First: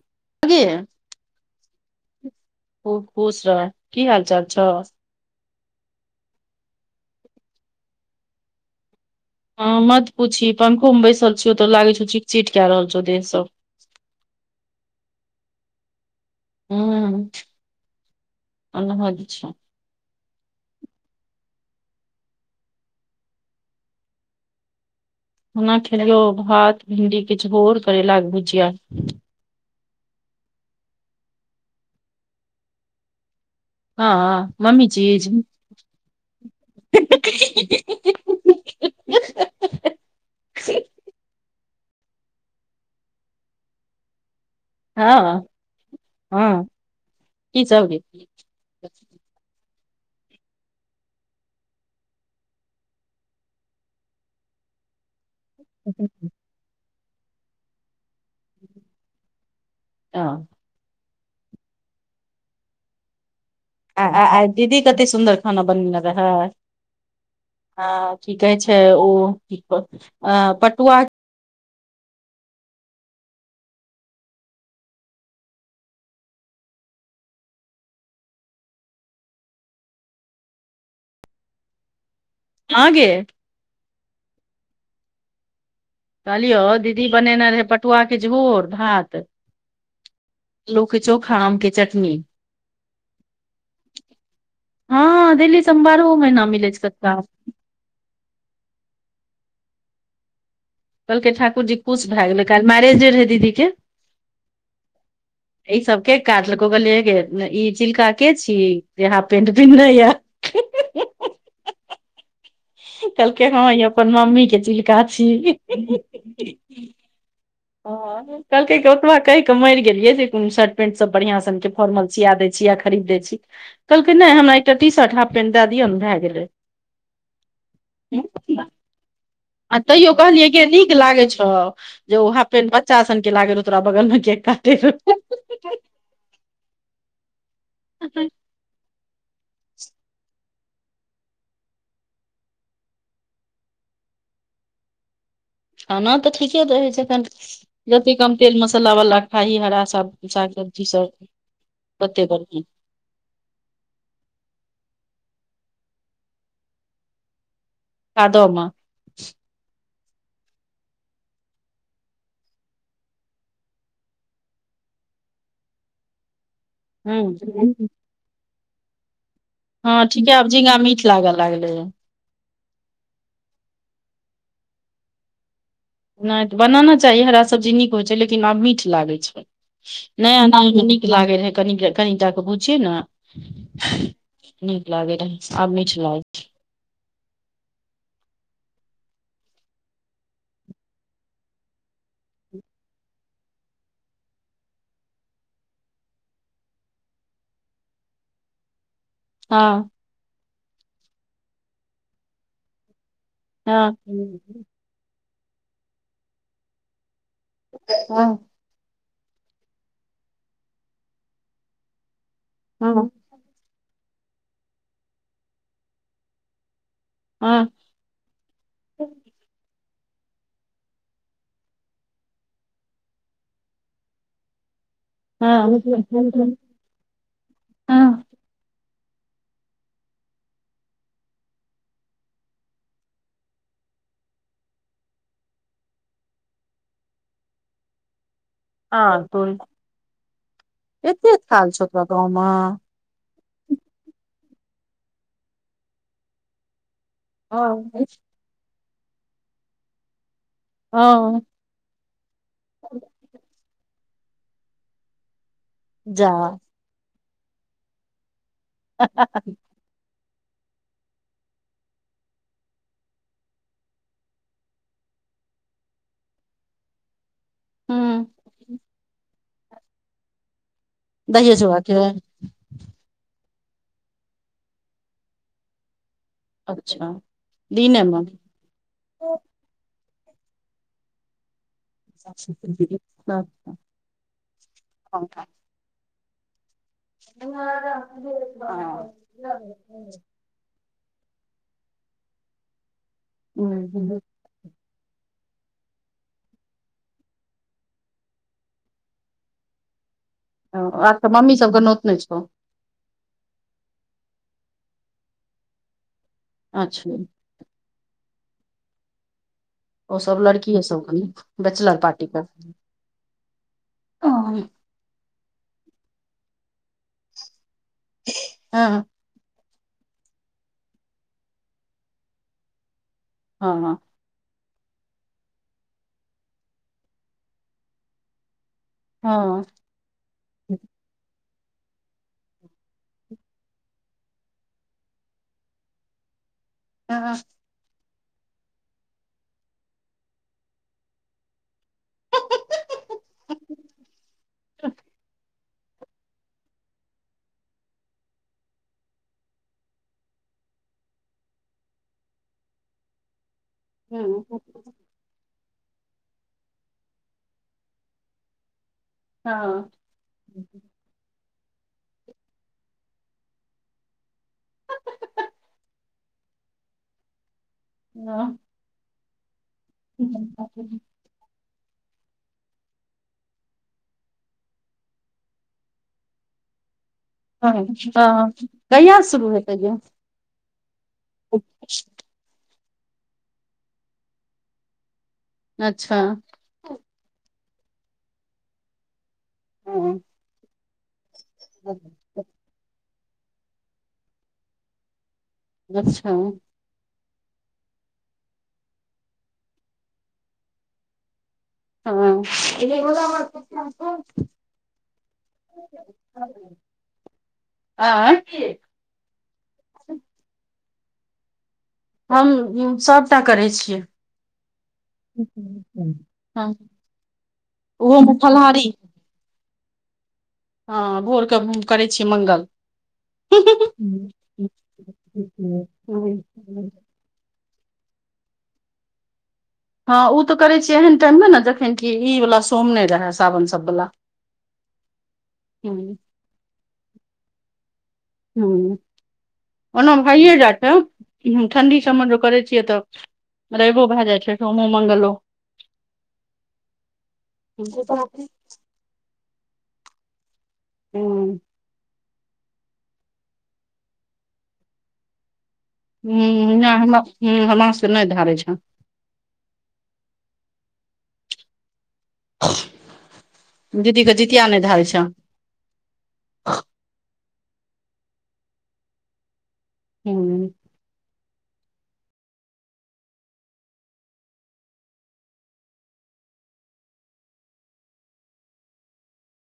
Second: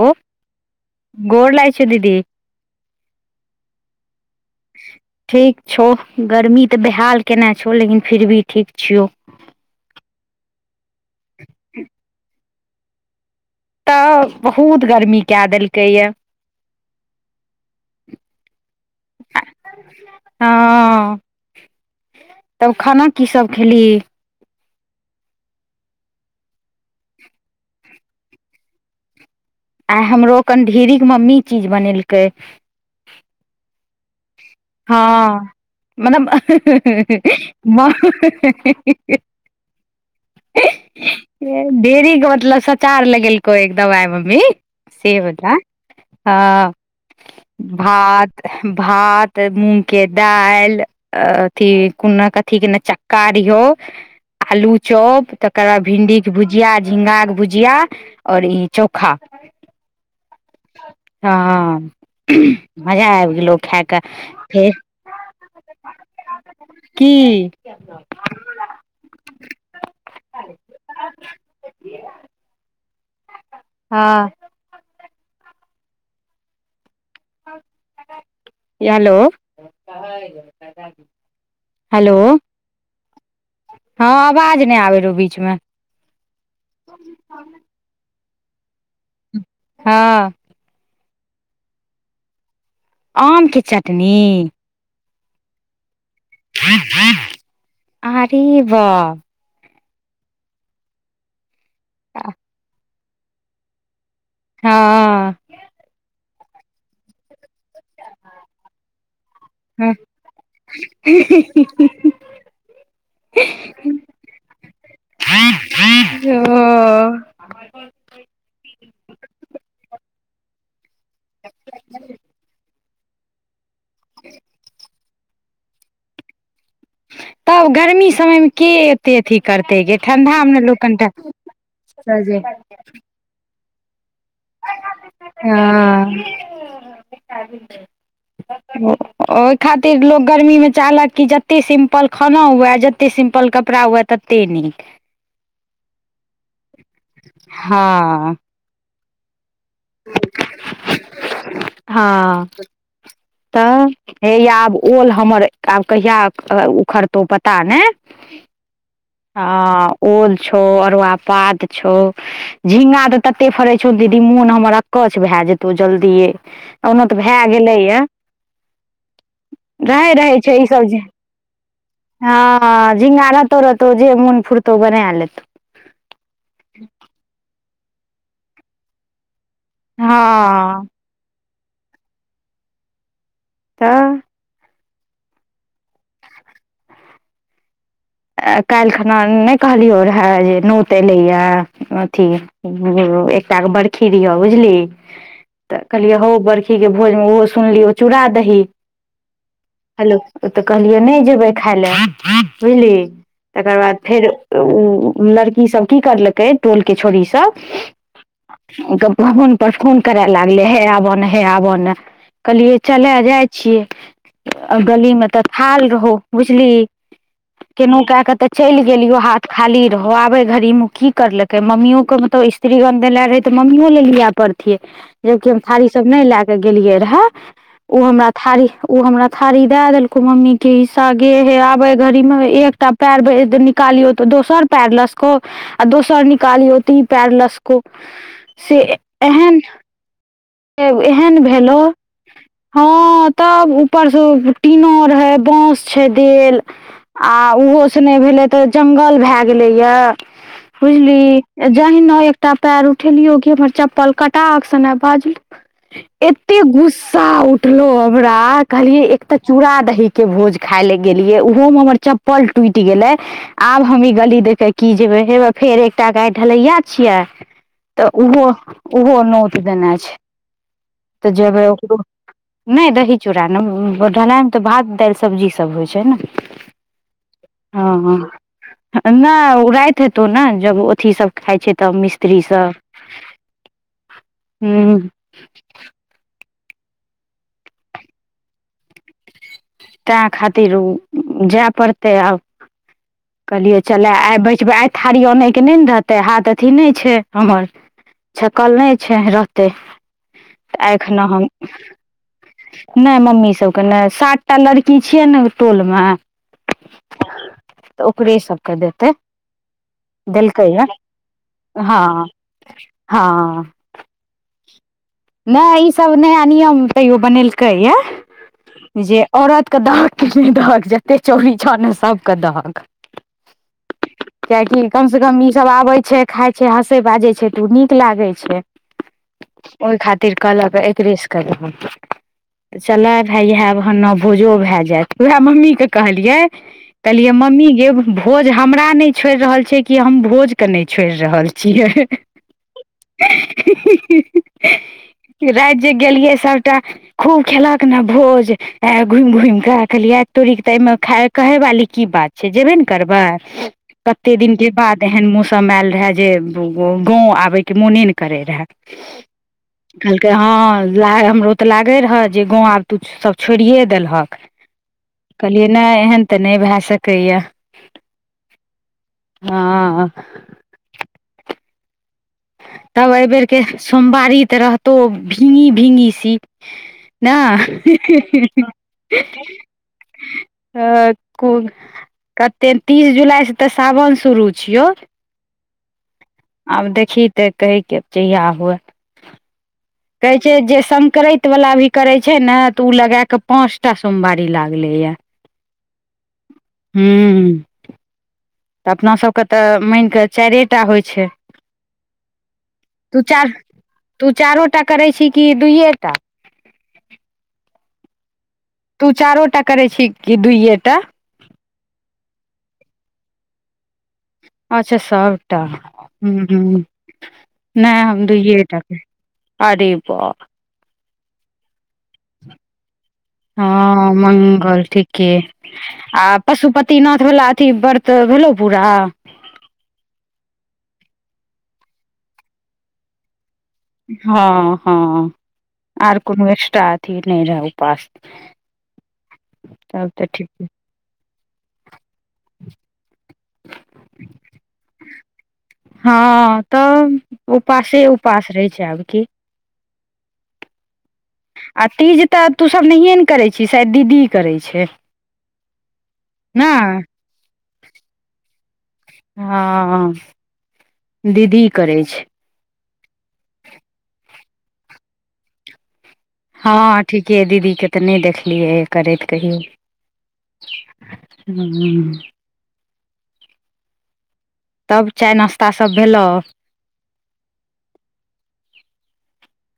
लो हगे। गोर लागै छै, दीदी। खूब खुश रह, कि हाल चाल छै? ठीक छौ, गरमी तऽ बेहाल केने छौ, लेकिन फिर भी ठीक छियौ। ह, मत पूछी पंखोमे बैसल छीय ओतऽ लागे छौ चीट चीट कए रहल छौ देह सभ तऽ बहुत गर्मीकऽ देलकै या हु, अंहद छै। हँ, तब खाना की सभ खेली? ओना खेलियौ भात भिंडीके झोर करेलाक भुजिया। आइ हमरो कन ढेरिक मम्मी चीज बनेलकै। हँ, मम्मी हँ छीज। मतलब [unintelligible] म ढेर मतलब सचार लगेलको एकदम आइ मम्मी। सेवद हँ आ हँ की सब गे भात। भात मूँगके दालि। अ अथि कोनो कथिके ने चक्का रो आलू चौप तऽ तकर बाद भिंडीके भुजिया झिंगाके भुजिया और ई चोखा ह। हँ, मजा आबि गेलो खाय क आ आय फेर दीदी कते सुन्दर खाना बनेने रहै की ह की कहे छै अ उ पटुआ हँ हेलो हेलो ह गे हँ आवाज नय आबे रहौ बीच मे कहलियौ दीदी बनेने रहै पटुआके झोर भात हँ आलु के चोखा आम के चटनी आम के चटनी हँ दिल्ली सब मे बारहो महीना मिलैत छै कचका आम अरे बाप कहलकै ठाकुर जी खुश भए गेलै काइल मैरेजडे रहय दीदी के हँ आय सब के काटलको कहल मैं से गे ई चिलका के छी जे हाल्फ पेंट पिन्ह य [unintelligible] कहलकै हँ इ अपन मम्मी के चिलका छीय ओ ह कहलकै ओतबा कहि क मरि गेलियै जे को पेन्ट सब बढ़िया सनके फार्मल सिया दै छी या‌ खरीद दै छी कहल कै नय हमरा एकटा टी-शर्ट हांफ पेन्ट दे दिय भे गेलय ह तब गर्मी समयमे के एते अथी आ करतै गे तैयो कहलियै ठण्डामे गे ने लोक कनिटा बच्चाासन के लागे रहौ तोरा बगल मे के काटैत अ ओहि खातिर लोग गर्मी मे चाहलक कि जत्ते सिम्पल खाना हुए जते सिम्पल कपड़ा हुए त ते निक खाना त ठीके दहै जखन जतेक हँ कम तेल मसाला वाला खाही हरा साग सब्जी सब ओते हँ बढ़िया तऽ हैया आब ओल हमर आब कहिया उखड़तौ पता ने भादो में ह ओल छौ अरुआ पात छौ झिंगा त तते फड़ै छौ दीदी मोन हमर अकछ भए जेतौ जल्दिए ओना त हूँ भए गेलैया हँ रहै ठीके रहै आब छै ई झींगा सब जे मीठ लाग लागले है हँ झिंगा रहतो रहतौ जे मोन फुरतौ बना लेतो नाय त बनाना चाही हरा सब्जी नीक होइ छै लेकिन आब मीठ लागे छै नया नया मे हँ नी लागे रहै कनिके कनिटा के भुझिये ने तऽ नी लागे रह आब मीठ लागे आ काल्हि खना नहि कहलियै रहए जे नोत एलैए अथी एकटा के बर्खी रहिय बुझली त कहलियै हौ बर्खी के भोजमे ओहो सुनली ओ चूड़ा दही हँ हेलो ओ त कहलियै नहि जेबे खाय ले बुझलि तकर हँ बाद फेर हँ ओ लड़की सब की करलकै टोल के छोड़ी सब हँ फोन पर फोन करए लागले हे आबै न हे आबै ने कहलिए हँ चले जाय छियै आ गली में तऽ थाल रहौ बुझली हँ केनो क के ते चलि गेलियो हाथ खाली रहो आबे घड़ी मे की करलके मम्मीयो के मत स्त्रीगंन ले रहै तऽ मम्मीयो ले लियए पड़तियै जबकि हम हँ थारी सब नहि ले के गेलियै रहे उ हँ हमरा थारी ओ हमरा थारी दए देलको मम्मी के ईसा गे हे आबे घड़ी मे एक एकटा पैर [unintelligible] निकालियौ तऽ दोसर पैर लसको आ दो सर निकालीयो ती ई पैर लसको से आ तोरी एहन एते एहन थाल भेलो छौ तोरा गाँव मे हँ तब ऊपर स टीनो रहे बोस छै देल आ ओहो से नहि भेलै तऽ जंगल भए गेले या हँ बुझली जहिना एकटा पैर उठेलियो कि हमर चप्पल कटाक सने बाजी जा एते गुस्सा उठलौ हमरा कहलियए एक तऽ चूड़ दही के भोज खाय ले गेलिये ओहो में हमर चप्पल टूट गेले आब हम ई गली दे के की जेबै हे फेर एकटा गाय ढलैया छियै तऽ हूँ ओहो ओहो नोट देने छै तऽ दहिये जेब चूड़ा के ओकरो नहि दही चूड़ा ने ढलाइमे तऽ भात दालि सब्जी सब होइ छै ने अच्छा दिने मे हँ नहि ओ राति हेतौ ने जब अथी सब खाइ छै तब मिस्त्री सब छ हूँ [inaudible] र [inaudible] तैह खातिर ओ जेय पड़तै आब कहलियै चलय आइ बचबै आइ थारी आनयके नहि ने रहतै हाथ अथी नहि छै हमर छकल नहि छै रहतै तऽ हूँ आ एखिना हम मम्मी सबके नोत नहि छौ नहि मम्मी सभके नहि सात टा लड़की छियै ने टोलमे अच्छा तऽ ओकरे सबके देतै ओ सब देलकै लड़कीये या सब बैचलर हँ पार्टी कर हँ नहि ई सब नया नियम तैयो बनेलकैए हँ जे औरतके दहक किछ नहि दहक जते चोरी छौ सभके दहक हँ हँ कियकि कम से कम ई सब आबे छै खाय छै हँसे बाजे छै तऽ ओ नीक लागे छै हँ ओहि खातिर कहलऽक एकरेस करब त चलै भाय इएह न भोजो भए जायत उएह मम्मीे के कहलियै कहलियै मम्मी गेब भोज हमरा नहि छोड़ि रहल छै कि हम भोज के नहि छोड़ि रहल छियै रति जे गेलियै सभटा खूब खेलक ने भोज आ घुमि घुमि कऽ रखलियै तोरीक तऽ एहिमे ख कहे वाली की बात छै जेबे ने करबै कते दिन के बाद एहन मौसम आयल रहए जे गाँव आबयके मोने नै करै रहए कहलकै हँ ला हमरो तऽ लागै रहए जे गाँव आब तू सभ छोड़िए देलहक कहलियै नहि एहन तऽ नहि भए सकैया हँ हँ [inaudible] [inaudible] तब एहि बेेर के सोमवारी तऽ रहतौ भिंगी भिंगी सी ना ही ही ही हँ कहिया ही शुरू हेतै यै ह कुकतेक तीस जुलाइसँ तऽ सावन शुरू छियौ अच्छा आब देखही तऽ कहैके जहिया हुए हाँ, कहै छैय जे संकरैत वला भी करै छैय ने तऽ ओ लगाकऽ पाँच टा सोमवारी लागलैया। अच्छा हूँ तऽ अपनासभके तऽ मानिकऽ चारिए टा होइ छैय। तू चार तू चारोटा करै छी कि दुइए टा? [inaudible] आँय? तू चारोटा करै छी कि दुइयेटा? हम सभटा करै छियै। अच्छा सबटा हु। हँ नहि हम ओहोमे दुयेटा फलाहारी के अरे बा। हँ भोरके हम करै छी मंगल। हँ मंगल ठीके आ पशुपति ना थ वला अथी व्रत भेलौ पूरा? हँ उ त करै छीे एहन टाइम मे ने जखन की इ वाला सोम नहि रहे। [unintelligible] सब [unintelligible] हँ हँ आओर कोनो एक्स्ट्रा अथी नहि रहल उपाश। हूं ओना भइए ठीके जेतै। ठंडी सममे ज करै छियै तऽ रैबो भए जाइ छैय सोमो मंगलो। हँ तऽ उपासे हूँ उपास रहै छैय आब की। हूँ आ तीज तऽ तू सब नहिए ने करै छी शायद दीदी करै छैय। हूं नै हमरा से नहि धारे छैय। हँ दीदी करै छैय। दीदीके जितिया नहि धारै छैय। हँ ठीके दीदीके तऽ नहि देखलियै करैत कहियो। हूँ हूं तब चाय नाश्ता सभ भेलव?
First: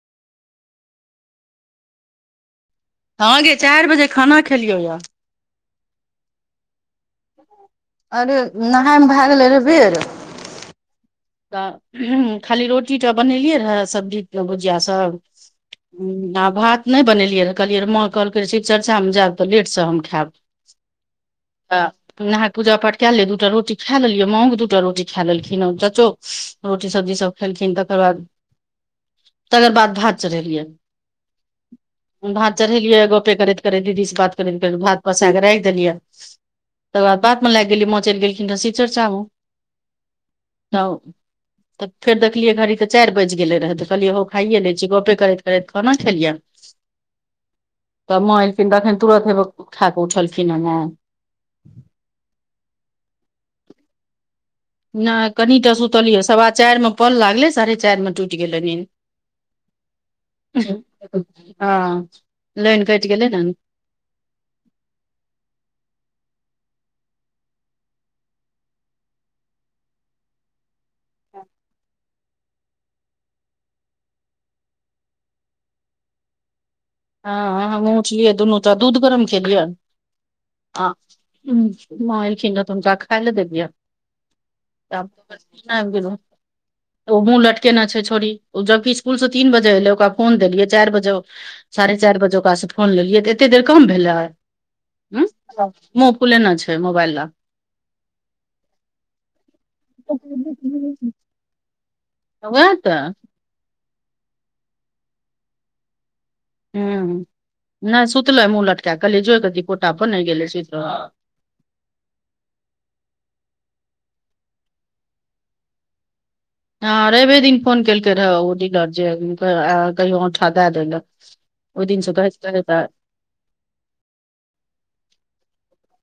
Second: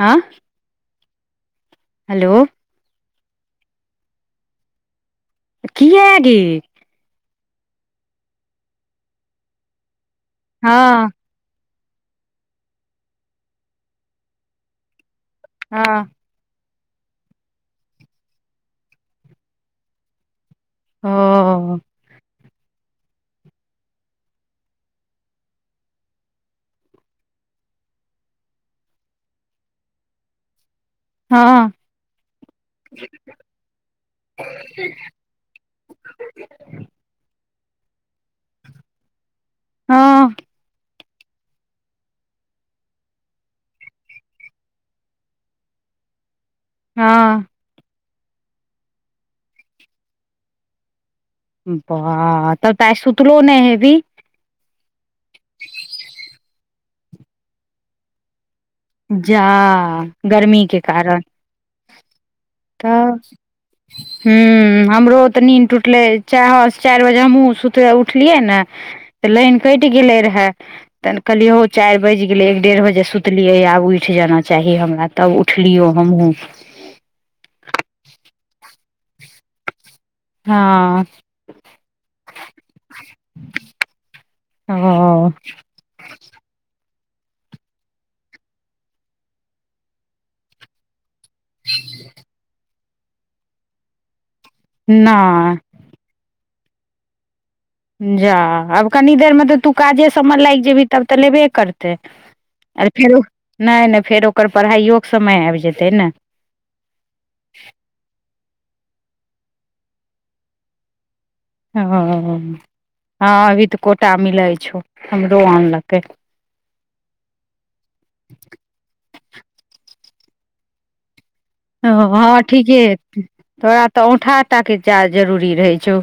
हँ हेलो हँ गे चारि बजे खाना खेलियै यऽ। कीया गे? अरे नहाायमे भए गेलै रे बेेर। हँ तऽ खाली रोटी टा बनेलियै रहए सब्जी भुजिया सब हँ ह आ भात नहि बनेलियै रह कहलियै र माँ कहलकै शव चर्चामे जायब तऽ लेटसँ हम खायब। ओ त नहा पूजा पाठ कएलियै दू टा रोट खा लेलियै मावो के दूटा रोटी खा लेलखिन चचो रोटी सब्जी सब खेलखिन तकर बाद तकर बाद भात चढ़ेलियै। हँ भात चढ़ेलियै गपे करैत करैत दीदी से बात करैत करैत भात पसा कऽ राखि देलियै। [unintelligible] त वा बातमे लागि गेलयै माँ चैल गेलखिन तऽ शिवचर्चामे हँ त तऽ फेर देखलियै घड़ी तऽ चारि बाजि गेलै रहै तऽ कहलियै हम कहलियै खाइए लै छै गपे करैत करैत खाना खेलियनि। हँ तब माँ एलखिन तऽखन तुरत उहो खा कऽ उठलखिन ह माँ। वाह तबत आई सुतलो नहि हेबही? नहि कनित सुतलियै पल लागिल सवा चारि मे पल लागलै साढ़े चारि मे टूटि गेल निन। जा गर्मीके कारण हँ लाइन कटि तऽ। गेलै ने ह। ह, हमरो तऽ नींद टूटलै कई चारि बजे हमहूँ सुतक उठलियै ने। तऽ लाइन कटि गेले रहा तहन कहलियए हौ चारि बाजि गेले एक डेढ़ बजे सुतलियै आब। उठ जाना चाही हमरा तब उठलियो हमहूँ। हँ, हमहूँ उँठलियै दुनू त दूध गरम खेलियनि आ, हँ माँ एलखिन तऽ हुन का खाय लैतम देबिय। ह। आब गलो ओ मुँह लटकेना छै छोड़ी, ओ जबकि स्कुलसे तीन बजे एलै ओकरा फोन देलियै चारि बजे साढ़े चारि बजे ओकरासँ फोन लेलियै, तऽ एते देर कम भेलै हू नहि मुँह फुलेने छै मोबइल ल जा आब कनि देरमे तऽ तू काजे सभमे लागि जेबही तब तऽ लेबे करतै। त, वएह आ, तऽ फेरो नहि, नहि फेर ओकर पढ़ाइयोके समय आबि जेतै ने। ह, नहि सुतले मुँह लटका कहलियै जोइ की पोटा पर नहि गेलै सुतल। ओ, हँ, अभी तऽ कोटा मिलै छौ, हमरो आनलकै हँ, रवे दिन फोन केलकै रहऽ ओ डीलर जे कहियो औठा दए देलक ओ, हँ, ठीके तोरा तऽ औूठाटाके चार जरूरी रहै छौ।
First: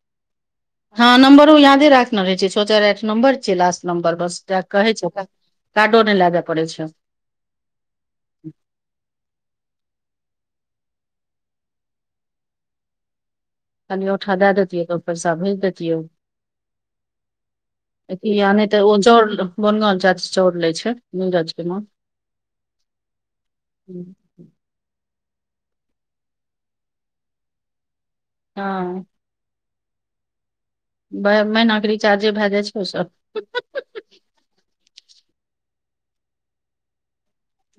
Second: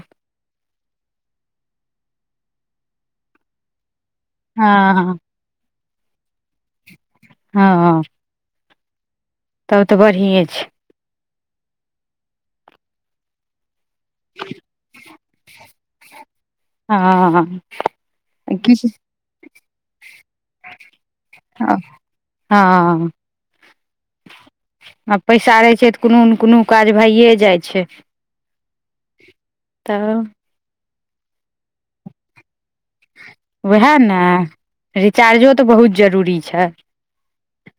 हँ, नम्बरो यादे राखने रहे छै, सँ चारि आठ नम्बर छै, लास्ट नम्बर बस हँ कहै छै, ओकरा काडो नहि लाबे पड़े छै। हँ। तब तऽ बढ़ि छै। कनि औठा दए दैतियै, तऽ ओ पैसा भेज दैतियै। हँ यानहि तऽ हँ ओ चाउर कोन गाम काकि चोउर लै छै, नजकेमे आ आ पैसा रहै छै, तऽ कोनोने कोनो काज भइए जाइ छै। हँ। तऽ। महीनाके रिचार्जे भए जाइ छै, ओसभ। ओएह ने रिचार्जो तऽ बहुत जरूरी छै।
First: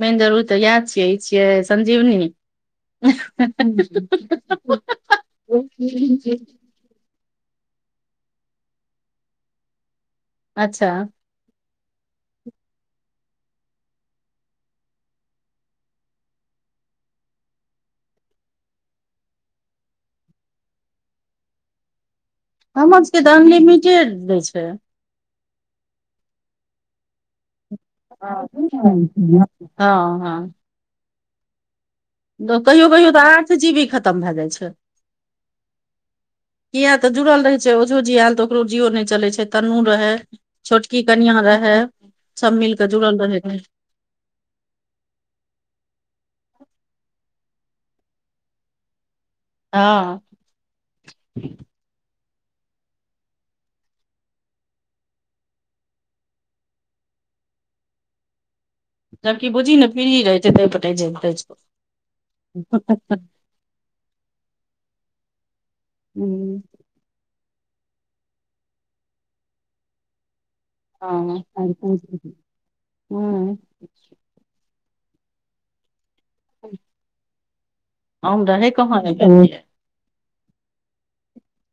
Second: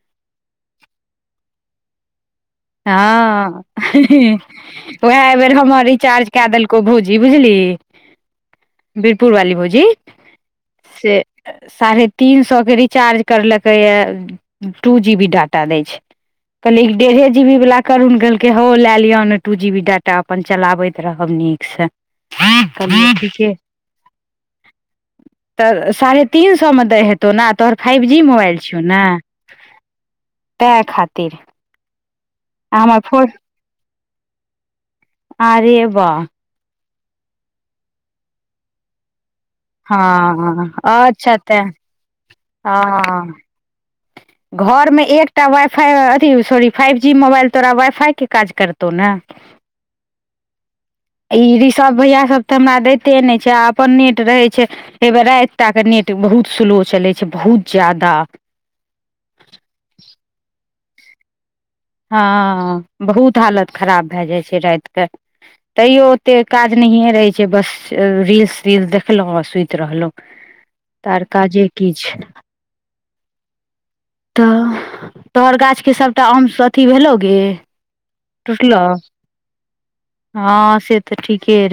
मेन जरूरी ओऽ याद छियै इ छियै संजीवनी। हँ, उएह बेर हमर रिचार्ज कऽ अच्छा देलक भौजी बुझली बीरपुर वाली भौजीसे साढ़े तीन सएके रिचार्ज करलकैए टू जीबी डाटा दै छै। क़हलिए डेढ़ह जीबी वाला करुण कहलकै, हौ, लऽ लिअ ने दू जीबी डाटा, अपन चलबैत रहब नीकसँ। हमर कहलियै सभके तऽ ठीके अनलिमिटेड दै छै। तऽ साढ़े तीन सएमे दहेतै तोना तोहर फाइव जी हँ मोबाइल छौ, ने हँ तैहि खातिर। आ हमर कहियो-कहियो फोर तऽ आठ जीबी खतम भए जाइ छै। अरे वाह किया तऽ जुड़ल रहे छै, ओझो जी आयल तऽ ओकरो जियो नहि चले छै। तनु रहे हँ छोटकी कनिया अच्छा तें रहे सभ मिलके जुड़ल हँ रहे रह [inaudible] घरमे एकटा वाइ फाई अथि सॉरी फाइव जी मोबाइल तोरा वाइ फाईके काज करतौ ने। हँ। ई रिसर्व भैया सभ तऽ हमरा दैते ने छै, आ अपन नेट रहे छै। हे बेर रातिताके नेट बहुत स्लोए चलै छै, बहुत ज्यादा जबकि बुझही ने फ्री ही रहै छै, ताई पर हँ, बहुत हालत खराब भए जाइ छै, रातके तैयो ओते हँ काज नहि रहै छै, बस रील्स तीलस देखलहुँ आ सुति रहलहुं। त आर काजे कि छैय? हू तऽ तोहर गाछ के सब टा आम अथी भेलौ गे हम रहै टुटलौ? कहाँ एतै। हँ से तऽ ठीके रहै।